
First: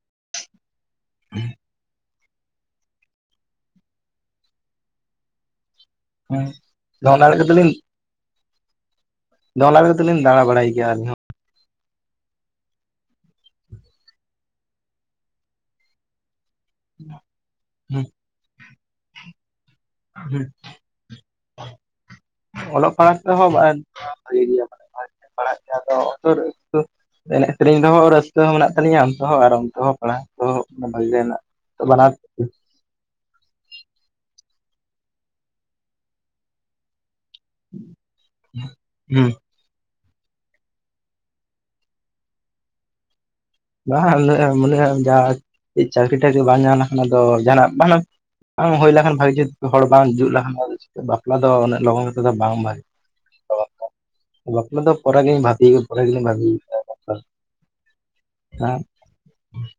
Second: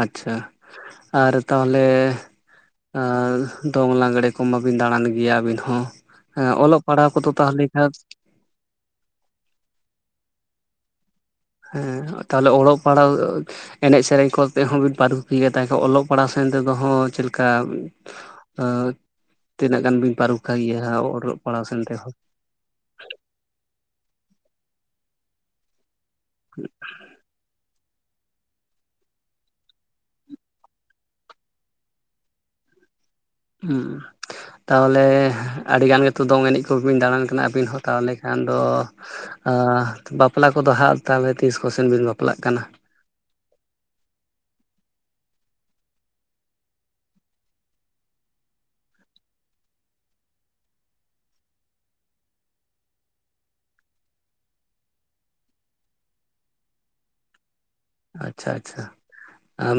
ᱟᱪᱷᱟ, ᱟᱨ ᱛᱟᱦᱞᱮ ᱟᱨ ᱫᱚᱝ ᱞᱟᱜᱽᱲᱮ ᱠᱚ ᱢᱟ ᱵᱤᱱ ᱫᱟᱬᱟᱱ ᱜᱮᱭᱟ ᱟᱵᱤᱱ ᱦᱚᱸ᱾ ᱦᱮᱸ, ᱚᱞᱚᱜ ᱯᱟᱲᱦᱟᱣ ᱫᱚᱝ ᱠᱚᱫᱚ ᱞᱟᱜᱽᱲᱮ ᱛᱟᱦᱚᱞᱮ ᱠᱚᱫᱚᱞᱤᱧ ᱠᱷᱟᱱ ᱫᱚᱝ, ᱞᱟᱜᱽᱲᱮ ᱫᱚᱞᱤᱧ ᱫᱟᱲᱟ ᱵᱟᱲᱟᱭ ᱜᱮᱭᱟ ᱟᱹᱞᱤᱧ ᱦᱚᱸ ᱾ ᱦᱮᱸ, ᱛᱟᱦᱚᱞᱮ ᱚᱲᱚᱜ ᱯᱟᱲᱦᱟᱣ ᱮᱱᱮᱡᱽ ᱥᱮᱨᱮᱧ ᱠᱚᱛᱮ ᱦᱚᱸ ᱵᱤᱱ ᱯᱟᱨᱩᱠᱷᱤᱭᱟᱹ ᱛᱟᱦᱮᱸ, ᱚᱞᱚᱜ ᱯᱟᱲᱦᱟᱣ ᱥᱮᱱ ᱛᱮᱫ ᱦᱚᱸ ᱪᱮᱫ ᱞᱮᱠᱟ᱾ ᱦᱩᱸ ᱟᱺᱻ ᱛᱤᱱᱟᱹᱜ ᱜᱟᱱ ᱵᱤᱱ ᱦᱩᱸ ᱯᱟᱹᱨᱩᱠᱷᱟ ᱜᱮᱭᱟ, ᱚᱲᱚᱜ ᱯᱟᱲᱦᱟᱣ ᱥᱮᱱ ᱛᱮᱦᱚᱸ? ᱚᱞᱚᱜ ᱯᱟᱲᱦᱟᱜ ᱛᱮᱦᱚᱸ (unintelligible) ᱵᱷᱟᱜ ᱜᱮᱭᱟ ᱵᱚ ᱾ ᱟᱫᱚ (unintelligible) ᱮᱱᱮᱡᱽ ᱥᱮᱨᱮᱧ ᱾ ᱚᱱᱛᱮ ᱦᱚᱸ ᱨᱟᱹᱥᱠᱟᱹ ᱦᱚᱸ ᱢᱮᱱᱟᱜ ᱛᱟᱞᱤᱧᱟ᱾ ᱚᱱᱛᱮ ᱦᱚᱸ ᱟᱨ ᱚᱱᱛᱮ ᱦᱚᱸ ᱯᱟᱲᱦᱟᱜ ᱛᱮᱦᱚᱸ ᱵᱷᱟᱜᱮ ᱜᱮ ᱦᱮᱱᱟᱜ, ᱛᱚ ᱵᱟᱱᱟᱨ ᱦᱩᱸ ᱛᱟᱦᱚᱞᱮ ᱟᱹᱰᱤ ᱜᱟᱱ ᱜᱮᱛᱚ ᱫᱚᱝ ᱮᱱᱮᱡᱽ ᱠᱚ ᱵᱤᱱ ᱫᱟᱬᱟᱱ ᱠᱟᱱᱟ᱾ ᱟᱵᱤᱱ ᱦᱚᱸ ᱛᱟᱦᱚᱞᱮ ᱠᱷᱟᱱ ᱫᱚ᱾ ᱦᱩᱸ ᱟ ᱵᱟᱯᱞᱟ ᱠᱚᱫᱚ ᱦᱟᱸᱜ ᱛᱟᱦᱚᱞᱮ ᱛᱤᱥ ᱠᱚ ᱥᱮ ᱵᱤᱱ ᱵᱟᱯᱞᱟᱜ ᱠᱟᱱᱟ? ᱵᱟᱝ, ᱡᱟᱦᱟᱸ (unintelligible) ᱪᱟᱹᱠᱨᱤ ᱴᱟᱠᱨᱤ ᱵᱟᱝ ᱧᱟᱢ ᱞᱮᱠᱷᱟᱱ ᱟᱫᱚ, ᱡᱟᱦᱟᱱᱟᱜ ᱵᱟᱝ ᱵᱟᱝ ᱦᱳᱭ ᱞᱮᱠᱷᱟᱱ ᱵᱷᱟᱜᱮ ᱡᱩᱛ ᱦᱚᱲ ᱵᱟᱝ ᱡᱩᱛ ᱞᱮᱠᱷᱟᱱ ᱵᱟᱯᱞᱟ ᱫᱚ ᱩᱱᱟᱹᱜ ᱞᱚᱜᱚᱱ ᱛᱮᱫ ᱫᱚ ᱵᱟᱝ ᱵᱷᱟᱜᱮᱭᱟ᱾ (unintelligible) ᱵᱟᱯᱞᱟ ᱫᱚ ᱯᱚᱨᱮ ᱜᱮᱧ ᱵᱷᱟᱵᱤ ᱠᱟᱫᱟ᱾ ᱯᱚᱨᱮ ᱜᱮ ᱞᱤᱧ ᱵᱷᱟᱵᱤ ᱠᱟᱫᱟ ᱟᱪᱷᱟ ᱟᱪᱷᱟ᱾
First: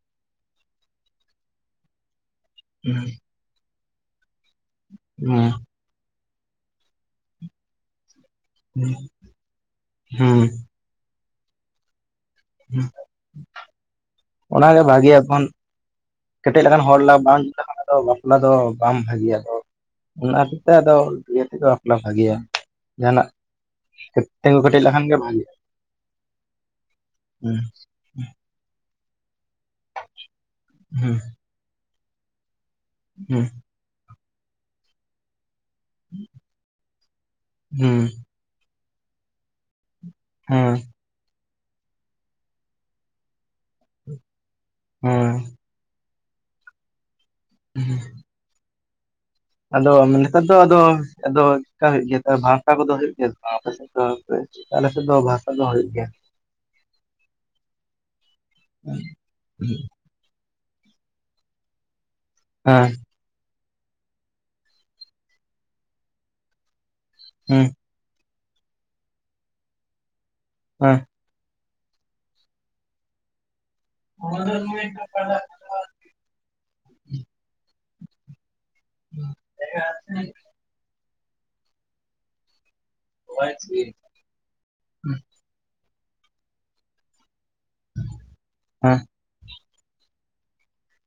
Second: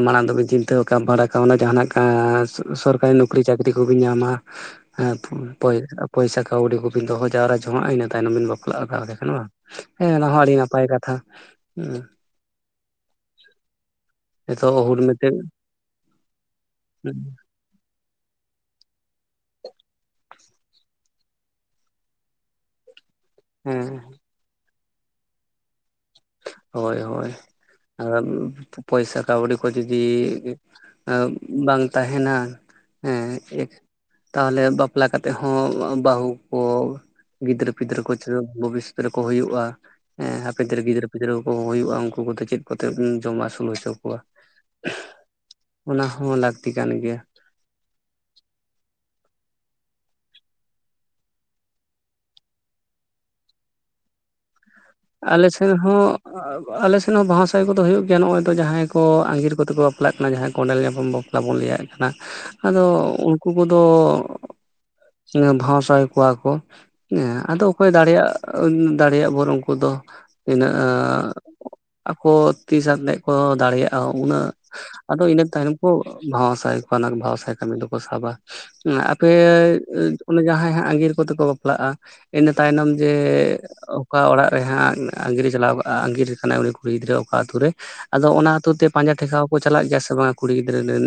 ᱢᱟᱲᱟᱝ ᱫᱚ ᱵᱤᱱ ᱪᱤᱱᱛᱟᱹ ᱰᱟᱲᱟ ᱠᱟᱜ ᱱᱟ, ᱡᱟᱦᱟᱱᱟᱜ ᱥᱚᱨᱠᱟᱨᱤ ᱱᱚᱠᱨᱤ ᱪᱟᱹᱠᱨᱤ ᱠᱚ ᱵᱤᱱ ᱧᱟᱢᱟ ᱦᱟᱜ ᱦᱮᱸ (unintelligible) ᱯᱚᱭᱥᱟ ᱠᱟᱹᱣᱰᱤ ᱠᱚ ᱵᱤᱱ ᱫᱚᱦᱚ ᱡᱟᱣᱨᱟ ᱡᱚᱝ ᱟᱜᱼᱟ ᱾ᱤᱱᱟ ᱛᱟᱭᱱᱚᱢ ᱵᱤᱱ ᱵᱟᱯ ᱚᱠᱟ ᱞᱮᱠᱟ ᱠᱟᱱᱟ ᱵᱟᱝ᱾ ᱦᱮᱸ ᱚᱱᱟ ᱦᱚᱸ ᱟᱹᱰᱤ ᱱᱟᱯᱟᱭ ᱠᱟᱛᱷᱟ ᱾ ᱦᱩᱸ ᱱᱤᱛᱚᱜ ᱚᱱᱟᱜᱮ ᱦᱩᱞ ᱵᱷᱟᱜᱮᱭᱟ ᱢᱤᱫᱴᱮᱱ ᱮᱠᱷᱚᱱ ᱠᱮᱴᱮᱡ ᱞᱮᱠᱟᱱ ᱦᱚᱲ ᱵᱟᱝ ᱞᱮᱠᱷᱟᱱ ᱫᱚ᱾ ᱵᱟᱯᱞᱟ ᱫᱚ ᱵᱟᱝ ᱵᱷᱟᱜᱮᱭᱟ ᱭᱟᱛᱚ᱾ ᱚᱱᱟ ᱦᱚᱛᱮᱛᱮ ᱟᱫ ᱤᱭᱟᱹ ᱛᱮᱫᱚ ᱵᱟᱯᱞᱟ ᱵᱷᱟᱜᱮᱭᱟ ᱾ ᱡᱟᱦᱟᱱᱟᱜ ᱦᱮᱸ ᱛᱮᱸᱜᱳ ᱠᱮᱴᱮᱡ ᱞᱮᱠᱷᱟᱱ ᱜᱮ ᱵᱷᱟᱜᱮᱼᱟ᱾ ᱦᱳᱭ ᱦᱳᱭ᱾ ᱟᱨ ᱯᱚᱭᱥᱟ ᱠᱟᱹᱣᱰᱤ ᱠᱚ ᱡᱩᱫᱤ ᱦᱮᱸ ᱮᱸ ᱵᱟᱝ ᱛᱟᱦᱮᱱᱟ᱾ ᱦᱮᱸ ᱛᱟᱦᱮᱞᱮ ᱵᱟᱯ ᱵᱟᱯᱞᱟ ᱠᱟᱛᱮ ᱦᱚᱸ ᱵᱟᱹᱦᱩ ᱠᱚ ᱜᱤᱫᱽᱨᱟᱹ ᱯᱤᱫᱽᱨᱟᱹ ᱠᱚ ᱪᱚ ᱵᱷᱚᱵᱤᱥᱚᱛ ᱨᱮᱠᱚ ᱦᱩᱭᱩᱜᱼᱟ ᱦᱟᱯᱮᱱ ᱦᱮᱸ ᱫᱤᱱ ᱜᱤᱫᱽᱨᱟᱹ ᱠᱚ ᱜᱤᱫᱽᱨᱟᱹ ᱠᱚ ᱦᱩᱭᱩᱜ-ᱟ, ᱩᱱᱠᱩ ᱠᱚᱫᱚ ᱪᱮᱫ ᱠᱚᱛᱮ ᱡᱚᱢᱟ ᱟᱹᱥᱩᱞ ᱦᱚᱪᱚ ᱠᱚᱣᱟ? ᱦᱮᱸ ᱚᱱᱟ ᱦᱚᱸ ᱞᱟᱹᱠᱛᱤ ᱠᱟᱱ ᱜᱮᱭᱟ᱾ ᱦᱩᱸᱻ ᱟᱫᱚ ᱱᱮᱛᱟᱨ ᱫᱚ ᱟᱫᱚ, ᱟᱫᱚ ᱪᱮᱫᱠᱟ ᱦᱩᱭᱩᱜ ᱜᱮᱭᱟ ᱦᱟᱨᱛᱟ ᱠᱚᱫᱚ ᱦᱩᱭᱩᱜ ᱜᱮᱭᱟ ᱥᱮ ᱵᱟᱝ ᱟᱯᱮ ᱥᱮᱫ ᱫᱚ? ᱟᱞᱮ ᱥᱮᱫ ᱫᱚ ᱟᱞᱮ ᱵᱷᱟᱥᱟ ᱫᱚ ᱮᱥᱱ ᱦᱩᱭᱩᱜ ᱦᱚᱸ ᱜᱮᱭᱟ ᱟᱞᱮ ᱥᱮᱱ ᱦᱚᱸ ᱵᱟᱦᱟ ᱥᱟᱭ ᱠᱚᱫᱚ ᱦᱩᱭᱩᱜ ᱜᱮᱭᱟ ᱱᱚᱜ ᱚᱭ ᱫᱚ ᱡᱟᱦᱟᱸᱭ ᱠᱚ ᱟᱸᱜᱤᱨ ᱠᱚᱛᱮ ᱠᱚ ᱵᱟᱯ ᱵᱟᱯᱞᱟᱜ ᱠᱟᱱᱟ ᱡᱟᱦᱟᱸᱭ ᱠᱚᱸᱰᱮᱞ ᱧᱟᱯᱟᱢ ᱵᱟᱯᱞᱟ ᱵᱚᱱ ᱞᱟᱹᱭᱟᱜ ᱠᱟᱱᱟ ᱟᱫᱚ ᱦᱮᱸ ᱩᱱᱠᱩ ᱠᱚᱫᱚ ᱵᱷᱟᱣᱟᱥᱟᱦᱟᱭ ᱠᱚᱣᱟ ᱠᱚ ᱦᱮᱸ ᱟᱫᱚ ᱚᱠᱚᱭ ᱫᱟᱲᱮᱭᱟᱜ, ᱫᱟᱲᱮᱭᱟᱜ ᱵᱚᱨᱚᱱ ᱠᱚᱫᱚ ᱦᱮᱸ ᱤᱱᱟᱹᱜ ᱟᱠᱚ ᱛᱤᱥᱟᱛᱮ ᱠᱚ ᱫᱟᱲᱮᱭᱟᱜ-ᱟ, ᱩᱱᱟᱹᱜ ᱟᱫᱚ ᱤᱱᱟᱹ ᱛᱟᱭᱱᱚᱢ ᱠᱩ ᱵᱷᱟᱶᱟᱥᱟᱭ ᱠᱷᱚᱱᱮᱜ ᱵᱷᱟᱶᱟᱥᱟᱭ ᱠᱟᱹᱢᱤ ᱫᱚᱠᱚ ᱥᱟᱵᱟ᱾ ᱟᱯᱮ ᱚᱱᱮ ᱡᱟᱦᱟᱸᱭ ᱦᱟᱸᱜ ᱟᱸᱜᱤᱨ ᱠᱚᱛᱮ ᱠᱚ ᱵᱟᱯᱞᱟᱜᱼᱟ ᱤᱱᱟᱹ ᱛᱟᱭᱱᱚᱢ ᱡᱮ ᱦᱮᱸ ᱚᱠᱟ ᱚᱲᱟᱜ ᱨᱮᱦᱟᱸᱜ ᱟᱸᱜᱤᱨᱮ ᱪᱟᱞᱟᱣᱼᱟ ᱟᱜᱤᱨ ᱟᱠᱟᱱᱟᱭ ᱩᱱᱤ ᱠᱩᱲᱤ ᱜᱤᱫᱽᱨᱟᱹ ᱚᱠᱟ ᱟᱹᱛᱩ ᱛᱮ ᱟᱫᱚ ᱚᱱᱟ ᱟᱛᱩ ᱛᱮ ᱯᱟᱸᱡᱟ ᱴᱷᱮᱥᱟᱣ ᱠᱚ ᱪᱟᱞᱟᱜ ᱜᱮᱭᱟ ᱥᱮ ᱵᱟᱝ ᱠᱩᱲᱤ ᱜᱤᱫᱽᱨᱟᱹ ᱨᱮᱱ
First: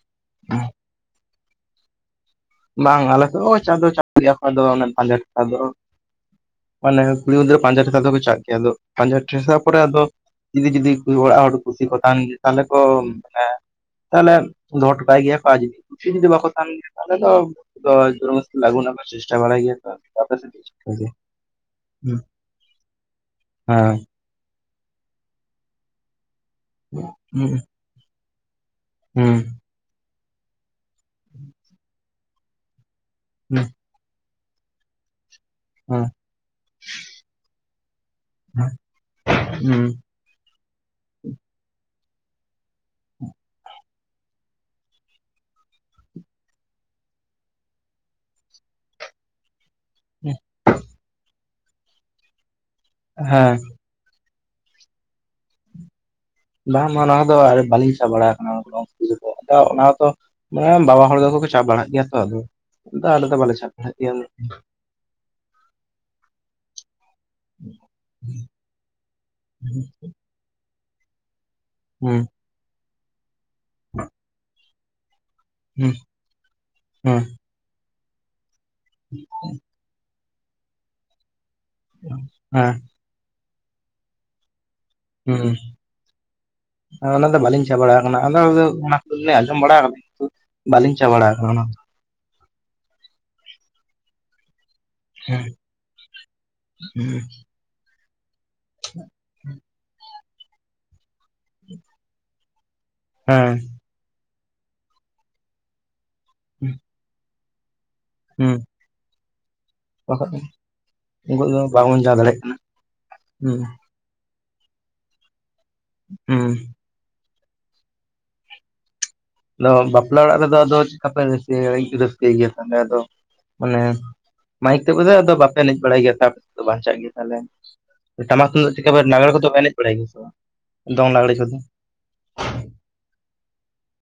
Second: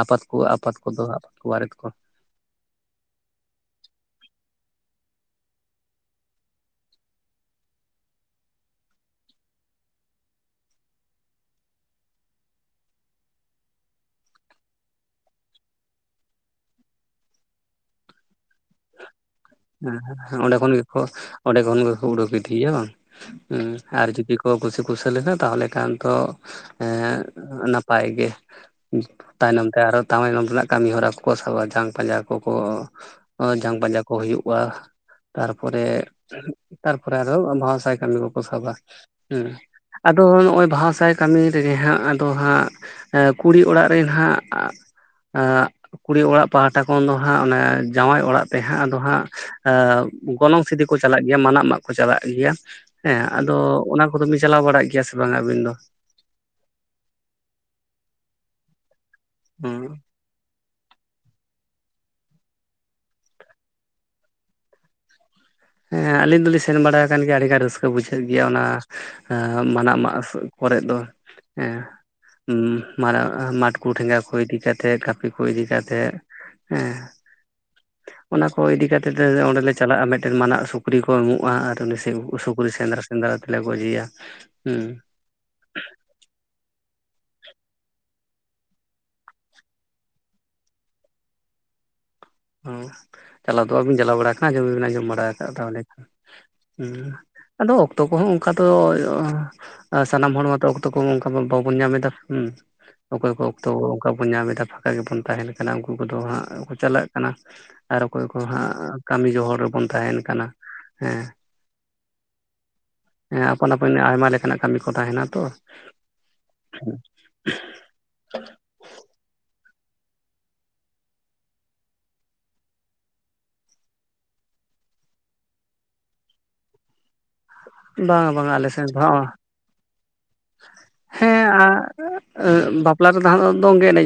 ᱟᱯᱟᱛ ᱠᱚ ᱟᱯᱟᱛ ᱠᱚ ᱫᱚᱦᱚ ᱟᱯᱟᱛ ᱠᱚ ᱵᱟᱨᱮᱛ ᱠᱚ᱾ ᱵᱟᱝ ᱟᱞᱮ ᱱᱚᱜᱚᱭ ᱪᱟᱥ ᱫᱚ ᱵᱟᱞᱮ ᱨᱟᱠᱟᱵ ᱫᱚᱦᱚ ᱢᱟᱱᱮ ᱠᱩᱲᱤ ᱜᱤᱫᱽᱨᱟᱹ ᱯᱟᱸᱡᱟ ᱫᱚᱠᱚ ᱪᱟᱜ ᱜᱮᱭᱟ, ᱟᱫᱚ ᱯᱟᱸᱡᱟ ᱴᱮ ᱟᱫᱚ ᱡᱩᱫᱤ ᱡᱩᱫᱤ ᱚᱲᱟᱜ ᱦᱚᱲ ᱠᱩᱥᱤ ᱠᱚ ᱛᱟᱦᱮᱱ ᱜᱮ ᱛᱟᱦᱚᱞᱮ ᱠᱚ ᱢᱟᱱᱮ ᱛᱟᱦᱚᱞᱮ ᱫᱚᱦᱚ ᱦᱚᱴᱚᱠᱟᱭ ᱜᱮᱭᱟ ᱠᱚ ᱡᱩᱫᱤ ᱥᱤᱢᱜᱮ ᱡᱩᱫᱤ ᱵᱟᱠᱚ ᱛᱟᱦᱮᱱ ᱜᱮᱭᱟ ᱛᱟᱦᱚᱞᱮ ᱫᱚ ᱡᱚᱢ ᱦᱮᱸ ᱚᱸᱰᱮ ᱪᱮᱫ ᱠᱷᱚᱱ ᱜᱮ ᱞᱮᱠᱟ ᱚᱸᱰᱮ ᱠᱷᱚᱱ ᱜᱮ ᱩᱰᱩᱠ ᱤᱫᱤᱭᱮᱭᱟ ᱵᱟᱝ ᱦᱩᱸ ᱦᱮᱸ ᱟᱨ ᱡᱩᱫᱤ ᱠᱚ ᱠᱩᱥᱤ ᱠᱩᱥᱟᱹᱞ ᱮᱱᱟ ᱛᱟᱦᱚᱞᱮ ᱠᱷᱟᱱ ᱫᱚ ᱮᱸᱜ ᱱᱟᱯᱟᱭ ᱜᱮ᱾ ᱦᱮᱸ ᱛᱟᱭᱱᱚᱢ ᱛᱮ ᱟᱨᱦᱚ ᱛᱟᱭᱱᱚᱢ ᱨᱮᱱᱟᱜ ᱠᱟᱹᱢᱤ ᱦᱚᱨᱟ ᱠᱚ ᱥᱟᱵᱟ ᱡᱟᱝ ᱯᱟᱸᱡᱟ ᱠᱚᱠᱚ ᱟ ᱡᱟᱝ ᱯᱟᱡᱟ ᱠᱚ ᱦᱩᱭᱩᱜᱼᱟ᱾ ᱦᱮᱸ ᱛᱟᱨᱯᱚᱨᱮ, ᱛᱟᱨᱯᱚᱨᱮ ᱟᱨᱦᱚᱸ ᱵᱟᱦᱟ ᱥᱟᱭ ᱠᱟᱹᱢᱤ ᱠᱚᱠᱚ ᱥᱟᱵᱟ᱾ᱦᱩᱸ ᱦᱮᱸ ᱟᱫᱚ ᱱᱚᱜ-ᱚᱭ ᱵᱟᱦᱟ ᱥᱟᱭ ᱠᱟᱹᱢᱤ ᱨᱮᱜᱮ ᱦᱟᱸᱜ ᱟᱫᱚ ᱦᱟᱸᱜ ᱠᱩᱲᱤ ᱚᱲᱟᱜ ᱮᱱ ᱦᱟᱸᱜ ᱟᱸᱜ ᱠᱩᱲᱤ ᱚᱲᱟᱜ ᱯᱟᱦᱴᱟ ᱠᱷᱚᱱ ᱫᱚ ᱦᱟᱸᱜ ᱚᱱᱮ ᱡᱟᱶᱟᱭ ᱚᱲᱟᱜ ᱛᱮ ᱦᱟᱸᱜ ᱟᱫᱚ ᱦᱟᱸᱜ, ᱜᱚᱱᱚᱝ ᱥᱤᱫᱤ ᱠᱚ ᱪᱟᱞᱟᱜ ᱜᱮᱭᱟ ᱢᱟᱱᱟᱜ ᱢᱟ ᱠᱚ ᱠᱚ ᱪᱟᱞᱟᱜ ᱜᱮᱭᱟ ᱦᱮᱸ ᱟᱫᱚ ᱚᱱᱟ ᱠᱚᱫᱚ ᱵᱤᱱ ᱪᱟᱞᱟᱣ ᱵᱟᱲᱟᱜ ᱜᱮᱭᱟ ᱥᱮ ᱵᱟᱝ ᱟᱹᱵᱤᱱ ᱫᱚ? ᱵᱟᱝ ᱱᱚᱣᱟ ᱫᱚ ᱵᱟᱹᱞᱤᱧ ᱥᱟᱵ ᱵᱟᱲᱟ ᱟᱠᱟᱱᱟ ᱜᱚᱲ (inaudible) ᱟᱫᱚ ᱦᱮᱸ ᱚᱱᱟ ᱫᱚ ᱱᱚᱜ-ᱚᱭ ᱵᱟᱵᱟ ᱦᱚᱲ ᱫᱚᱠᱚ ᱠᱚ ᱪᱟᱜ ᱵᱟᱲᱟᱜ ᱜᱮᱭᱟ ᱛᱚ, ᱟᱞᱮ ᱫᱚ ᱩᱱᱟᱹᱜ ᱵᱟᱞᱮ ᱪᱟᱜ ᱵᱟᱲᱟᱜ ᱜᱮᱭᱟ᱾ ᱦᱮᱸ ᱟᱹᱞᱤᱧ ᱫᱚᱞᱤᱧ ᱥᱮᱱ ᱵᱟᱲᱟ ᱟᱠᱟᱱ ᱜᱮᱭᱟ ᱟᱹᱰᱤᱜᱟᱱ ᱨᱟᱹᱥᱠᱟᱹ ᱵᱩᱡᱷᱟᱹᱜ ᱜᱮᱭᱟ ᱚᱱᱟ ᱢᱟᱱᱟ ᱢᱟ ᱠᱚᱨᱮ ᱫᱚ ᱮᱸ ᱦᱩᱸ ᱩᱸ ᱢᱟᱨᱟ ᱢᱟᱴᱷ ᱠᱚᱴᱷᱮ ᱡᱟᱦᱟᱭ ᱠᱚ ᱤᱫᱤ ᱠᱟᱛᱮᱜ ᱤ ᱠᱚ ᱤᱫᱤ ᱦᱩᱸ ᱠᱟᱛᱮ ᱦᱮᱸ ᱦᱩᱸ ᱚᱱᱟ ᱠᱚ ᱤᱫᱤ ᱠᱟᱛᱮ ᱚᱸᱰᱮᱞᱮ ᱪᱟᱞᱟᱜ-ᱟ ᱢᱤᱫᱴᱮᱱ ᱢᱟᱱᱟᱜ ᱥᱩᱠᱨᱤ ᱠᱚ ᱮᱢᱚᱜ-ᱟ ᱟᱨ ᱩᱱᱤ ᱥᱩᱠᱨᱤ ᱦᱮᱸ ᱥᱮᱱᱫᱽᱨᱟᱥ ᱥᱮᱸᱫᱽᱨᱟ ᱛᱮᱞᱮ ᱜᱚᱡᱷᱤᱭᱟ, ᱦᱩᱸ ᱦᱩᱸ᱾ ᱚᱱᱟ ᱫᱚ ᱵᱟᱹᱞᱤᱧ ᱪᱟ ᱵᱟᱲᱟ ᱟᱠᱟᱱᱟ, ᱟᱫᱚ ᱚᱱᱟ ᱠᱚᱞᱤᱧ ᱟᱸᱡᱚᱢ ᱵᱟᱲᱟ ᱠᱟᱫᱟ, ᱠᱤᱱᱛᱩ ᱵᱟᱟᱹᱞᱤᱧ ᱪᱟᱵᱟᱲᱟ ᱚ ᱪᱟᱞᱟᱣ ᱫᱚᱼᱟᱵᱤᱱ ᱪᱟᱞᱟᱣ ᱵᱟᱲᱟ ᱟᱠᱟᱱᱟ ᱟᱸᱡᱚᱢ ᱫᱚᱵᱤᱱ ᱟᱸᱡᱚᱢ ᱵᱟᱲᱟ ᱦᱮᱸ ᱟᱠᱟᱫ ᱛᱟᱦᱚᱞᱮ ᱩᱸᱢ ᱟᱫᱚ ᱚᱠᱛᱚ ᱠᱚᱦᱚᱸ ᱚᱱᱠᱟ ᱫᱚ ᱥᱟᱱᱟᱢ ᱦᱚᱲ ᱢᱟᱛᱚ ᱚᱠᱛᱚ ᱠᱚ ᱚᱱᱠᱟ ᱵᱟᱵᱚᱱ ᱧᱟᱢ ᱮᱫᱟ ᱦᱩᱸ ᱚᱠᱚᱭ ᱠᱚ ᱦᱮᱸ ᱚᱠᱛᱚ ᱚᱱᱠᱟ ᱵᱚᱱ ᱧᱟᱢ ᱮᱫᱟ, ᱯᱷᱟᱸᱠᱟ ᱜᱮᱵᱚᱱ ᱛᱟᱦᱮᱱ ᱠᱟᱱᱟ, ᱩᱱᱠᱩ ᱠᱚᱫᱚ ᱦᱟᱸᱜ ᱠᱚ ᱪᱟᱞᱟᱜ ᱠᱟᱱᱟ᱾ ᱟᱨ ᱚᱠᱚᱭ ᱠᱚ ᱦᱩᱸ ᱦᱟᱸᱜ ᱠᱟᱹᱢᱤ ᱡᱚᱦᱚᱲ ᱨᱮᱵᱚᱱ ᱛᱟᱦᱮᱱ ᱵᱟᱠᱷᱟᱡ ᱠᱟᱱᱟ ᱦᱮᱸ ᱩᱱᱠᱩ ᱫᱚ ᱵᱟᱵᱚᱱ ᱪᱟ ᱫᱟᱲᱮᱭᱟᱜ ᱠᱟᱱᱟ ᱟᱯᱟᱱ ᱟᱯᱤᱱ ᱦᱩᱸ ᱟᱭᱢᱟ ᱞᱮᱠᱟᱱᱟᱜ ᱠᱟᱹᱢᱤ ᱠᱚ ᱛᱟᱦᱮᱱᱟ ᱛᱚ᱾ ᱦᱩᱸ᱾ (unintelligible) ᱟᱫᱚ ᱵᱟᱯᱞᱟ ᱚᱲᱟᱜ ᱨᱮᱫᱚ ᱟᱫᱚ ᱪᱮᱠᱟ ᱯᱮ ᱤᱭᱟᱹ ᱨᱟᱹᱥᱠᱟᱹ ᱤᱭᱟᱹ ᱚᱸᱰᱮ ᱫᱚ ᱢᱟᱱᱮ ᱢᱟᱭᱤᱠ ᱛᱮ ᱛᱚᱵᱮ ᱟᱫᱚ ᱵᱟᱯᱮ ᱮᱱᱮᱡ ᱵᱟᱲᱟᱭ ᱜᱮᱭᱟ ᱛᱟ ᱵᱟᱧᱪᱟᱜ ᱜᱮ ᱛᱟᱞᱮ ᱵᱟᱝ ᱴᱟᱢᱟᱠ ᱵᱟᱝ ᱟᱞᱮ ᱛᱩᱫᱟᱹᱜ ᱥᱮᱱ ᱫᱚ ᱪᱮᱠᱟᱵᱟᱫ ᱦᱟᱸᱜ ᱱᱟᱜᱽᱨᱮ ᱠᱚᱫᱚ ᱯᱮ ᱱᱮᱡ ᱵᱟᱲᱟᱭ ᱜᱮᱭᱟ ᱥᱮ ᱵᱟᱝ ᱫᱚᱝ ᱞᱟᱜᱽᱲᱮ ᱦᱮᱸ ᱠᱚᱫᱚ? ᱟᱨ ᱟ ᱟᱹᱨ ᱵᱟᱯᱞᱟ ᱨᱮᱫᱚ ᱦᱟᱸᱜ ᱫᱚᱝ ᱜᱮ ᱮᱱᱮᱡ